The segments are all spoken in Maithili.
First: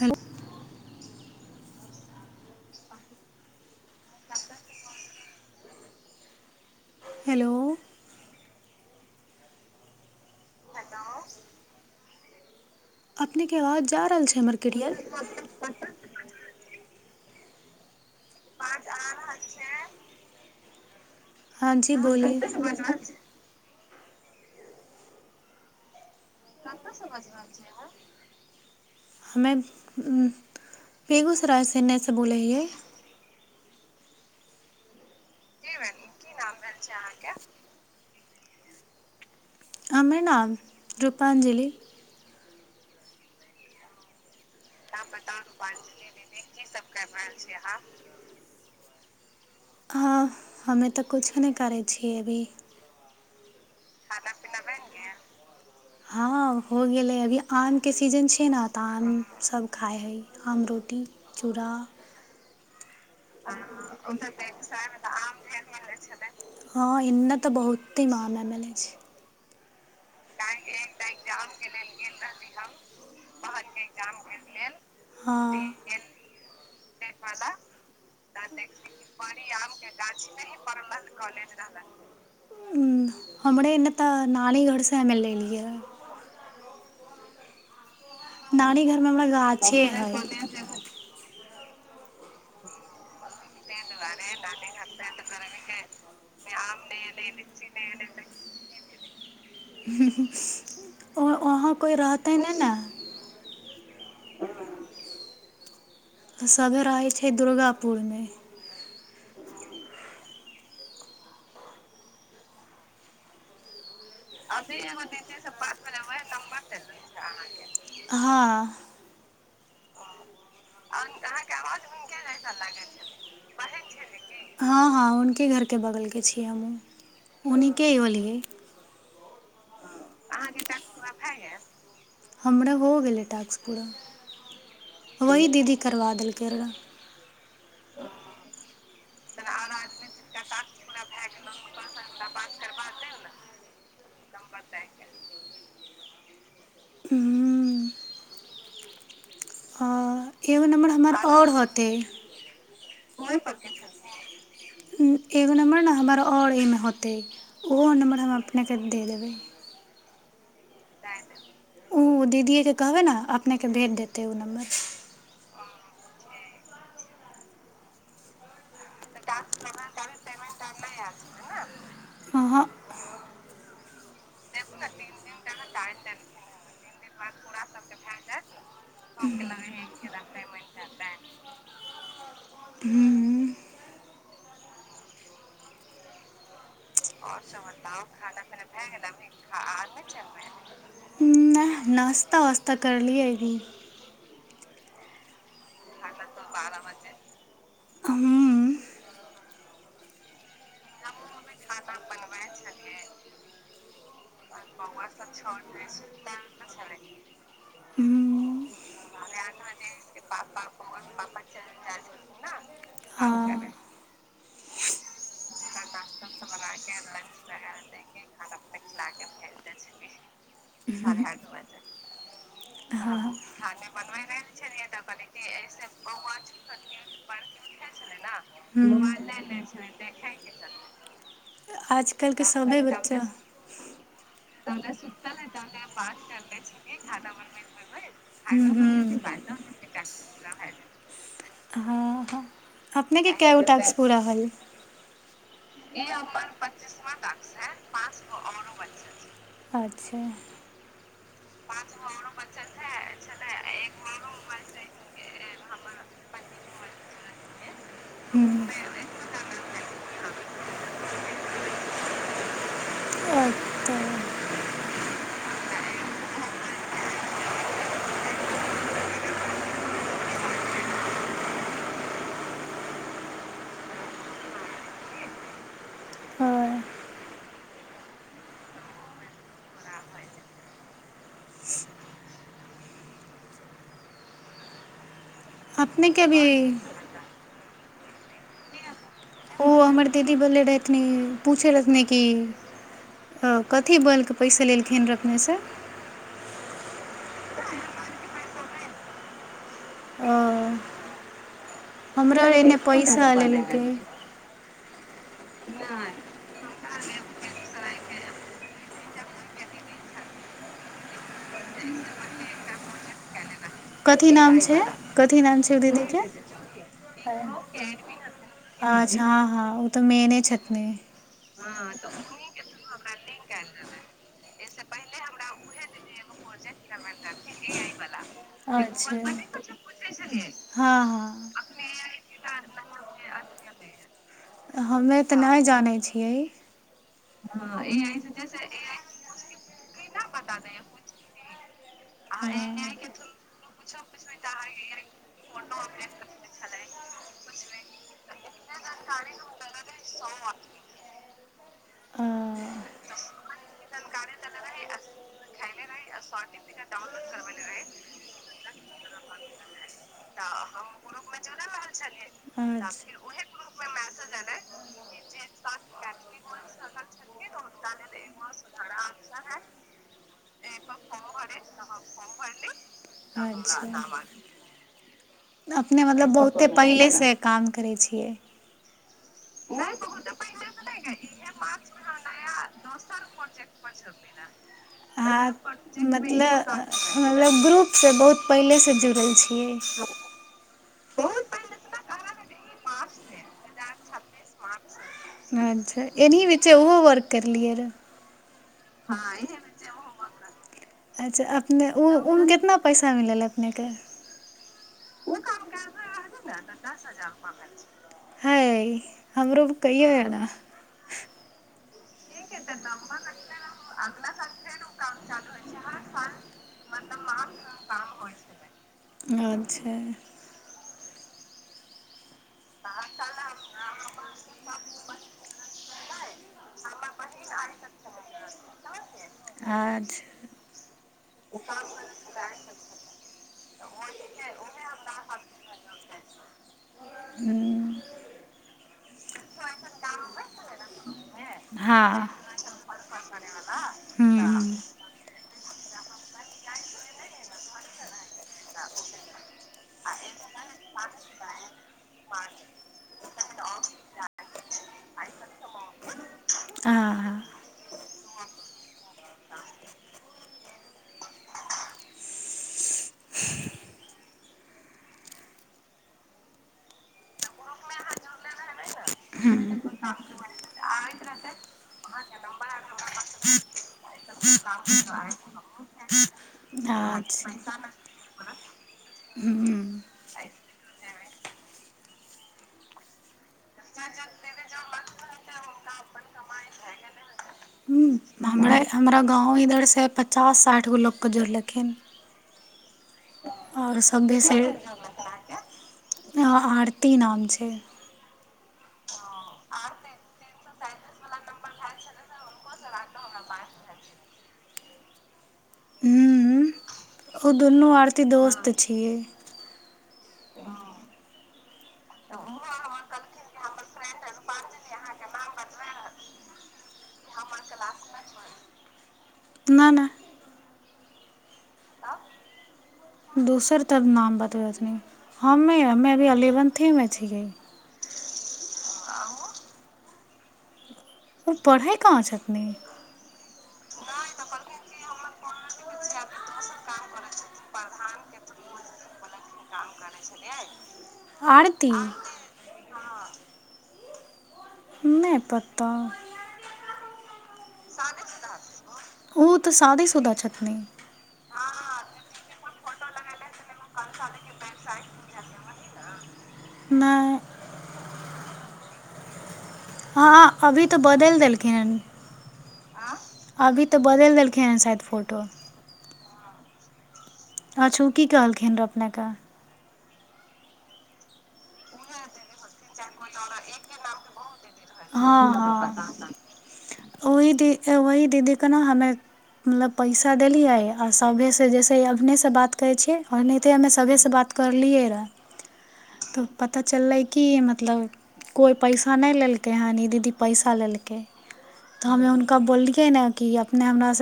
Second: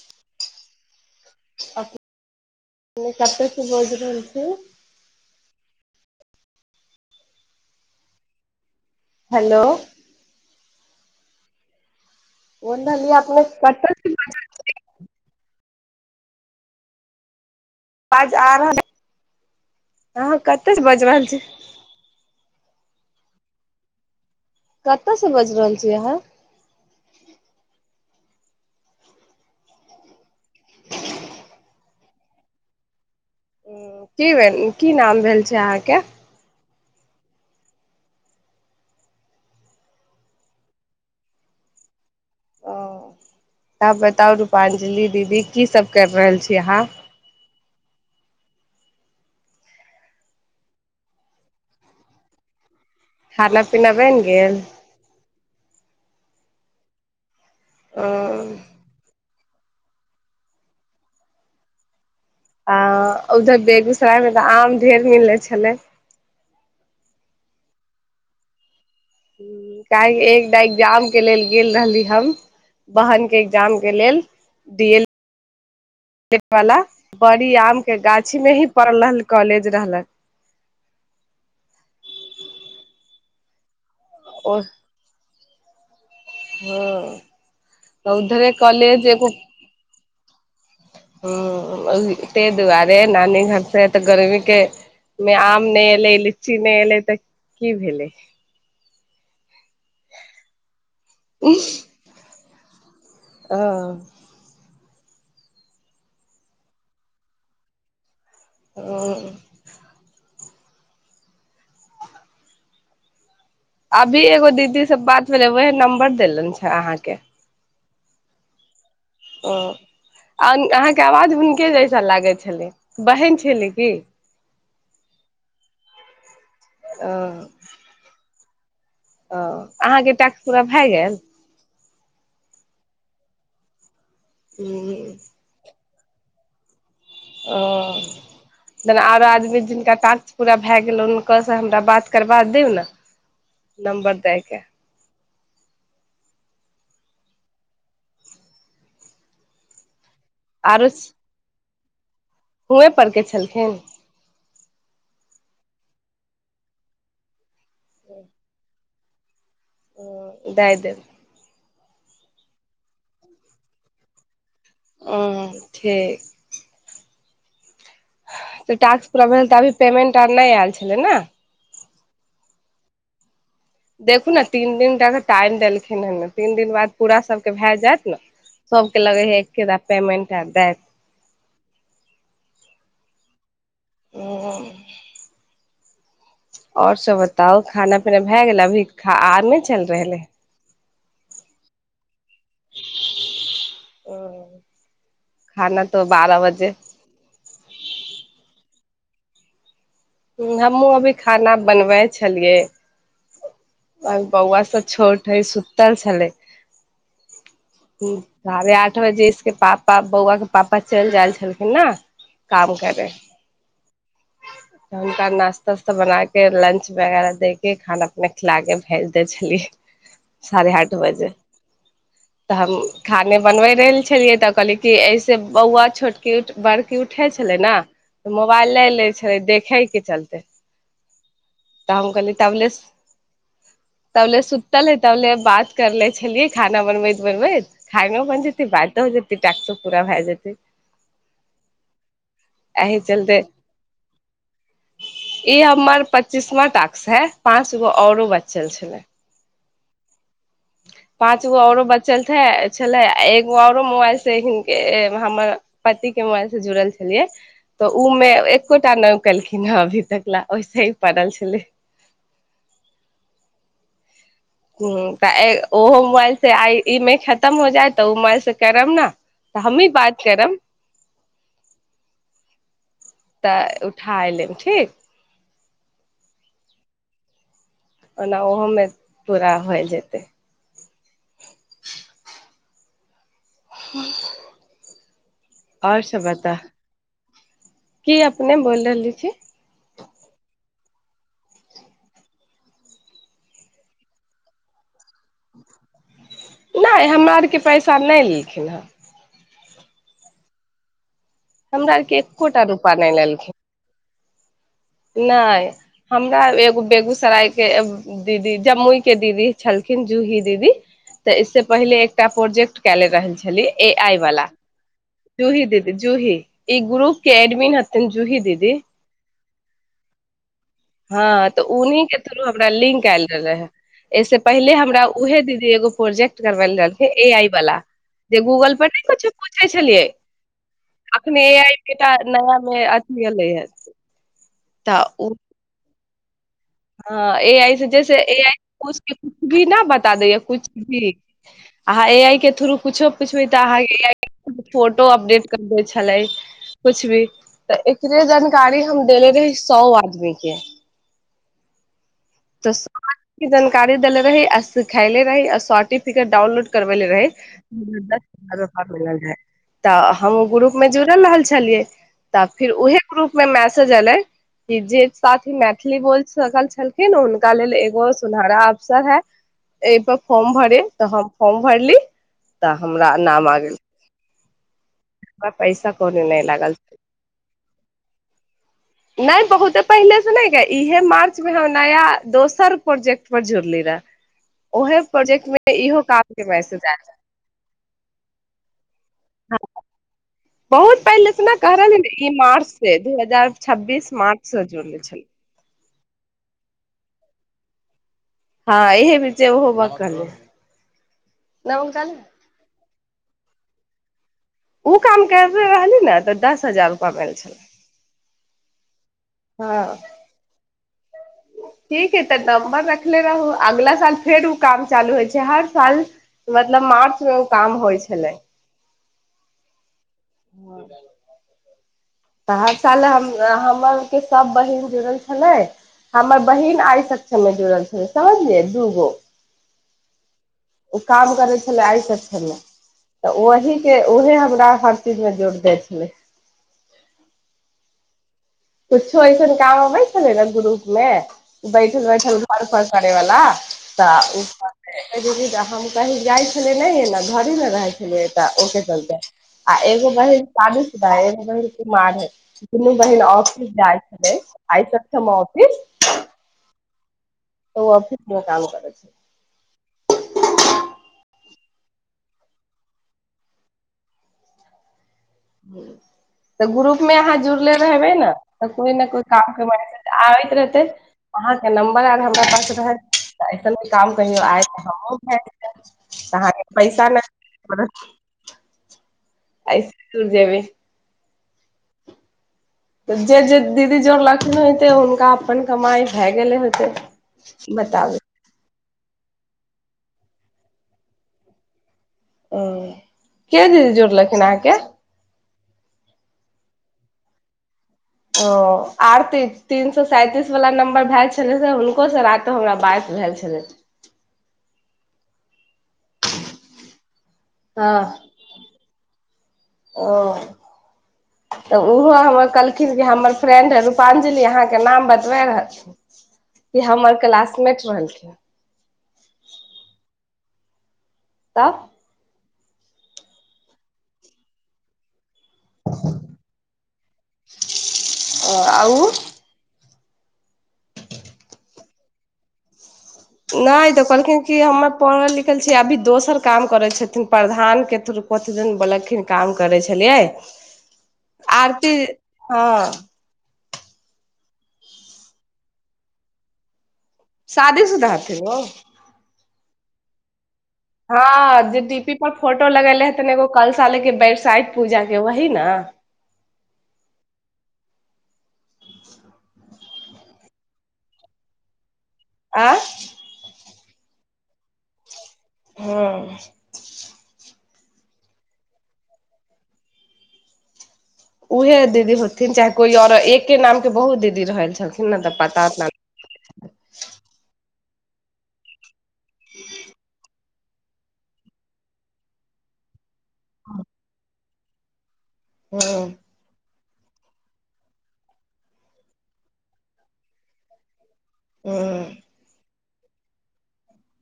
हन अपनेने कतेकसँ बझ रहल छी हेलो हेलो बोल रहलियै अपने अपनेके आवाज कतऽ जा से रहल छै हमर करियल आाज आ रहल अहाँ कते बाज रहल छी हँ जी बोलिय कतयसँ बाजि रहल छी अहाँ हमे बेगूसराय सेन्नयसँ बोलै हिययै ह की भेल की नाम भेल छै अहाँके हमर नाम रूपाञ्जली ओ तब बताउ रूपां्जलि दीदी कीसभ कर रहल छी अहाँ हँ हमे तऽ किछो नहि करै छियै अभी खाना पीनाबन गेले हँ हो गेलै अभी आमके सीजन छै ओ ने तऽ आम सभ खाइ हइ आम रोटी चूड़ा आ उधर बेगूसरायमे तऽ आम ढेर मिलै छलै हँ एने तऽ बहुते माम मले छै ह क एकटा एग्जाम के लेल गेल रहली हम बहिन के ए्जाम के लेल डी एल हँ वाल बड़ी आम के गाछी मे ही पढ़ रहल कॉलेज रहलक ह हमरा ए तऽ ओ नानेगढ़सँ आमेल लए हँ तऽ उधरे नानी कॉलेज घरमे हमरा एगो गाछ ह त दुआरे नान घर तऽ गर्मी के मे आम नहि एलै लीची नहि एलै तऽ की भेलै तने ने ह सभे रहै छै दुर्गापुरमे ओ अभी एगो दीदी सब बात भेले उह नं्बर देलन छै अहाँके हँ आओ छलै बहन छलै की हँ हँ हुनके घरके बगलके छीिय ओ हमहहुँ हुने होलियै ओ अहाँके टैक्स पूरा भए गेल हमरा हो गेलै टास्क पूरा ह करबा देलका जेना आरो आदमी जिनका ताकत पूरा भए गेल हुनकासँ हमरा बात करबा दउ ने नम्बर दएके ह आ एगो नम्बर हमर आओर होत त हुएँ परके छलखिन एगो नम्बर ने हमर आओर एहिमे होतै ओहो नम्बर हम अपनेके दे देबै दाय देब ओ दीदिे के कहबे ने अपनेके भेज देतै ओ नम्बर ओ ठीक तऽ टैक्स पूरा भेल तऽ अभी पेमेंट आर नहि आयल छलै ने हहाँ देखू ने तीन दिनाक टाइम देलखिन हेन तीन दिन बाद पूरा सभके भए जायत ने सबके लगे ह एकके पेमेंट आर देत हू आओर सब बताउ खाना पीना भए गेल अभी आर नहि चल रहले नहि नश्ता व्ता करली आइ ह खाना तऽ बारह बजे हूँ हमहुँ अभी खाना बनबै छलियै बौआ सब छोट है सुूतल छलै हूँ साढ़े आठ बजेके पापा बौआ के पापा चलि जाय छलखिन ने काम करे हँ तऽ हुनका नाास्ता उास्ता बना के लंच वगैरह दे के खाना अपने खिला के भेज देै छलियै साढ़े आठ बजे तऽ हम हँ खाने बनबे रहल छलियै तऽ कहलिय कि ऐसे बौआ छोटकी बड़की उठे छले ने मोबाइल ल ले हूँ छले खेलके चलत आजकलके सभी बच्चा तबल सुत ले तबल भात करले छलियै खाना बनबैत बनबैत खान ब जेत बाद्य हो हूँ हँ जेत ्स पू भए जेतै [unintelligible] एहि अपने के कास्क पूरा हल ए आ उमर पच्चीसवा टक्स है पाँच गो आओरो बच्चा छल अच्छा पाँच गो औरो बच्चल े छलै आ एगो औरो मोबाइल से हमर पति के मोबाइल से जुड़ल छलियै तऽ उमे हूँ एकोटा नौकेलखिन हे अभी तक ल ओहिसे ही पड़ल छलै ओ तऽ ह तऽ ओहो मोबाइल से आ ईमे खतम हो जाय तऽ ओ मोबाइल से करब ने तऽ हमी बात करब तऽ उठा एयलेब ठीक हँ ओना ओहोमे पूरा होय जेतै ह अपने क भी की अपने बोल रहली छी ओ हमर दीदी बोलले रहथिन पूछै रहथिन कि कथी बलके पैसा लेलखिन रह अपनेसँ नहि हमरा आरके पैसा नहि लेलखिन हेँ ओ हमरा आरके एकोटा एन्ने रूपा नहि पैसा लेलखिन लेलकै नहि हमरा एगो बेगूसराय के दीदी जम्मुई के दीदी छलखिन जूही दीदी तऽ इसस पहिले एकटा प्रोजेक्ट कले रहल छली ए आइ कथी वलाा नाम छै कथी नाम जूही छै ओ दीदी दीदीके जूही ई ग्रूप के एडमीन् हथिन जूही दीदी अच्छा हँ हँ ओ त मेने छथि हँ तऽ उह के थ्रू हमरा लिंक आयल रह रहे एहिस पहिले हमरा उहे दीदी एगो प्रोजेक्ट करबेल रहलथिे ए आई वाला जे गूगल पर ने अच्छा कुछो पूछे छलियै हँ अखने हँ ए आइ केटा नाम मे आत्मीय लै ह हमे तऽ नहि जानै छीै ह ह ए आइ से जैसे ए आइ कछु भी न बता दैया कुछ भी अहाँ ए आइ के थ्रू हँ कुछो पुछबै तऽ अहाँ ए आइ के फोटो अपडेट कर द छलै कछ भी तऽ एकरे जानकारी हम देले रही सए आदमी के ओ तऽ सब जानकारी देेले रही आ सिखले रही आ सर्टिफिकेट डाउनलोड करबेेले रही दस हजार रूपआ मिलल रहै तऽ हम ओ ग्रुप मे जुड़ल रहल छलियै तऽ फिर उहे ग्रुप मे मैसेज एले कि जे साथी मैथिली बोल सकल छलख न हुनका लेल एगो सुनहरा अफसर है एहि पर फॉर्म भरे तऽ हम फॉर्म भरली तऽ हमरा नाम आ गेल अच्छा अच्छा हमरा पैसा अपने कोनो मतलब नहि बहुते लागल पहिलेसँ काम करै छियै नहि बहुते पहिले से नहि इहे मार्च मे हम नया दोसर प्रोजेक्ट पर जुड़ली रहे ओहे प्रोजेक्ट अहाँ मे इहो काम के मतलब मैसेज आयल मतलब ग्रुप से बहुत पहिले से खै छियै बहुत पहिले त ने कह रहल ई मार्च से दू हजार छब्बीस मार्च से जुड़ने छलै अच्छा एना बीचे ओहो वर्क करलियै रऽ हँ इहे भीच होब कलू अच्छा अपने ओ ओहिमे कितना पैसा मिललक नहिगर ओ काम करे रहली ने तऽ दस हजार रुपा भेल छलै हइ हमरो हँ कहिो य ने ठीक है तऽ नम्बर रखले रहू अगला साल फेर ओ काम चालू होइ छै हर साल मतलब मार्च मे ओ काम होइ छलै अच्छा आ तऽ हर साल हम हमर के सभ बहिीन जुड़ल छलै हमर बहिीन आइ सक्षममे जुड़ल छलै समझलियै दू गो अच्छा ओ काम करै छलै आइसँ छलै तऽ ओहके ओहे हमरा हर चीजमे जोड़ जाइ छलै हूँ कुछो अऐसन काम अबै छलै ने ग्रुप मे बैठल हँ बैठल घर परर करै वाल हूँ तऽ हूँ कह जाइ छलिय नहि ने घर मे रहै छलियै तऽ ओके चलते आ एगो बहिन सादुस एगो बहिन कुमार है दुनू बहिन इै आइ सकथि मफिस हँ ओ ऑफिस मे काम कर छै तऽ ग्रुप मे अहाँ जुड़ले रहबै ने तऽ कोइ ने कोइ काज आबैत रहतै अहाँके नम्बर आर हमरा पास रहत ऐसन भ काम कहियो आयत तऽ हमहूँ भेज देब तऽ अहाँके पैसा अच्छा नहि पड़त, ह जेमे तऽ जे जे दीदी जोर लख्मी होतै हुनका अपन कमाइ भए गेलै होतै हूँ बताबू हमरा हमरा गाँव इधरसँ पचास साठि गो लोकके जोड़लखिन ओ क दीदी आओर सभे जोरलखिन से आहाँके आरती नाम छै ओ आरती तीन सो सैंतीस वाला नं्बर भेलए छले से हुनको से रातिो हमरा बाइस भेल छलै हूँ [unintelligible] ओ दुनू हँ आरती दोस्त छियै ओ तऽ ओहो हमर कहलखिन कि हमर फ्रेंड रूपांजलि अहाँके नाम बतबा रहलन कि हमर क्लासमेट रहलखिन नहि नहि तऽ दोसर तर नाम बतबैथिनी हमेी हमे अभी अलीवन्थीमे छियै ओ आउ ओ पढ़ै कहाँ छथिन नहि तऽ कहलखिन कि हममे पढ़ल लिखल छिय अभी दोसर काम करै छथिन प्रधान के थ्रू कथ दिन बोलखिन काम करै छलियै आरती हँ नहि पतौ साादी सुध हथ ओ तऽ साधे सुधा छ हँ अज ीपी पर फोटो लगेले हे तन एगो कलशा ले के बैरसाइत पूजा के वही ने नहि हँ अभी तऽ बदलि देलखिन हन आँ अभी तऽ बदलि देलखिन हँ शायद फोटो हँ अच्छा ओ की कहलखिन रहए अपनेकेँ उहे दीदी होथिन चाहे कोइ आओर एके नामके बहुत दीदी रहल छलखिन ने तऽ हँ पता हँ ओहि दी ओहि दीदीे ने हमे मतलब पैसा देलिए आओ सभेसँ जैसे अपभनेसँ बात करै छियै आओर नहिते हमे सभेसँ बात करलियै रऽ हँ तऽ चललै किी मतलब कोइ पैसा नहि लेलकै हन ई दीदी पैसा लेलकै तऽ हम्म हमे उुनक बोली के ने कि अपने हमरास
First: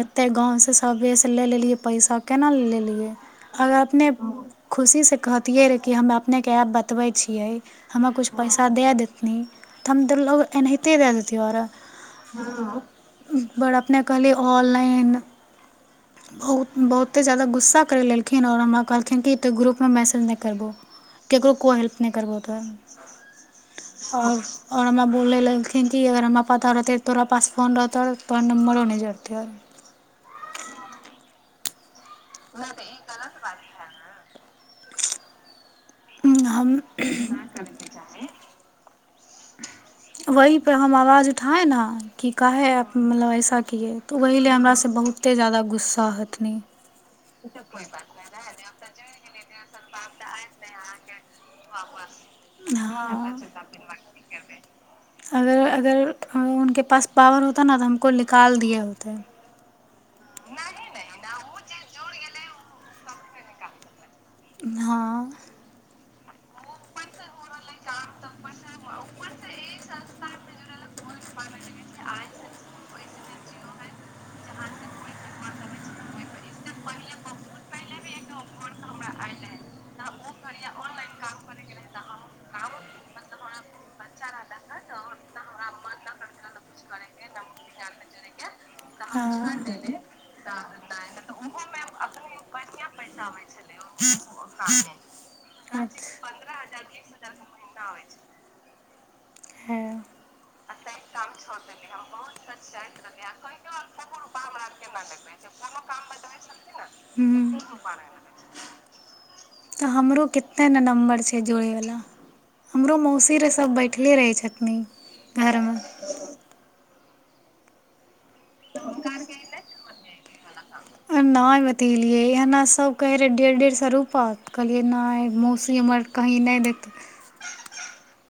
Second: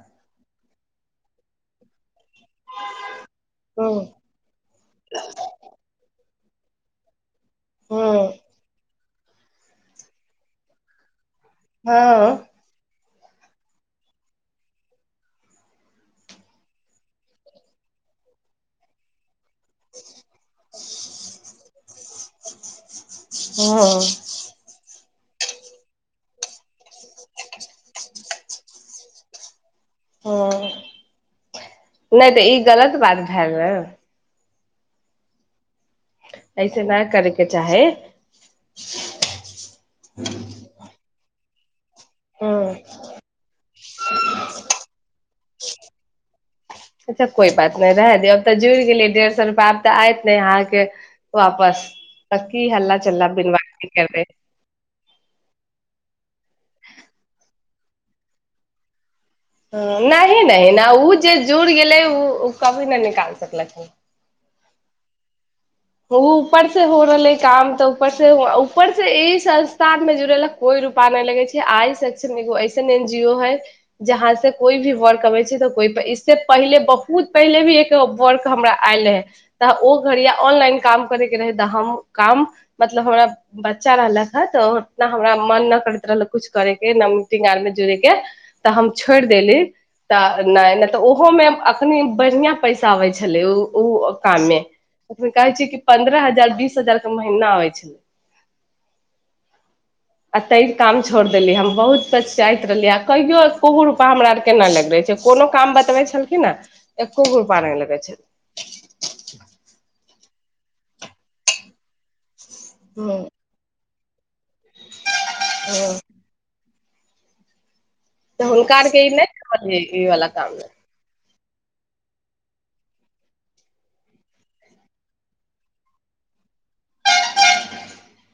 एते गाँवसँ सबेसँ ले लेलिै पैसा केना लेलियै अगर अपने खुशीसँ कहतै रह कि हम नहि कब बतबै हमरा हम्म कुछ पैसा दे दे एनी तऽ हम तऽ लोग एनाहिते दए देतिियै हँ बड़ अपने कहलिै ऑनलाइन बहुत बहुते जादाा गुस्सा करि लेलखिन आओर हमरा कहलखिन कि तऽ ग्रुपमे मैसेज नहि करबौ केकरो कोइ हेल्प नहि करबौ तो हँ आओर आओर हमरा बोल लगै कि अगर हम पदारत तोरा पासशफोन र तोर पर न मरो नहि जात ह हँ नहि तऽ ई गलत बात भेलए रह हम ऐसे नहि करैके चाहे वह पर हम आवाज उठ थाइल्ड की कहा हँ है मतलब ऐसा किए तऽ ओह ले हमरासँ बहुते जादा गुस्सा हथिनी अच्छा कोई बात नहि रह दे अब तऽ जुड़ गेलै डेढ़ सए रुपैआ तऽ आयत ने यहाँके ह बिन बात करबै अगर अगर उनक पास पावर होत न तऽ हमको निकाल दिए होते जुड़ गेलै ओ ओ कभी नहि निकाल सकलखिन हँ ओ ऊपर से हो रहलै काम तऽ ऊपर से ऊपर से ई संस्थान में जुड़े ला कोई रूपा नहि लगे छै आइ सकोऐस है जहाँ से कोई भी वर्क अै छै त को इस पले बहुत पहले भी एक वर्क हमरा आयल है तऽ ओ घड़िया ऑनलाइन काम करे के रहे तऽ हम काम मतलब हमरा बच्चा अच्छा रहलक हे तऽ उतना हमरा मन नहि करैत रहल कुछ करे के न मीटिंग आर मे जुड़े के तऽ हम छोड़ि देली तऽ नहि नहि तऽ ओहोमे अखनी बढ़िआं पैसा आबै छलै ओ ओ कमे त कह च पन्द्रह हजार बीस हजार के महीना आबै छलै हँ आ ता काम छोड़ देलियै हम बहुत पच्चाइत रहलियै आ कहियो एको गो रुपा हमरा आर केना लग रहै छै कोनो काम बतबै छलखिन ने एको गो रुपा नहि लगैत छल [unintelligible] हमरो कते ने नम्बर छै जोड़यवला हमरो मौसी ह रह सब बैठ कले रहै छथिन धरमे त हुनकके नहि ह ई वाला काम ह ना बतेलिै एना सब कहे रहे डेढ़ डेढ़ सए रुपा कहलियै न मौसी हमर कही नहि देते [unintelligible]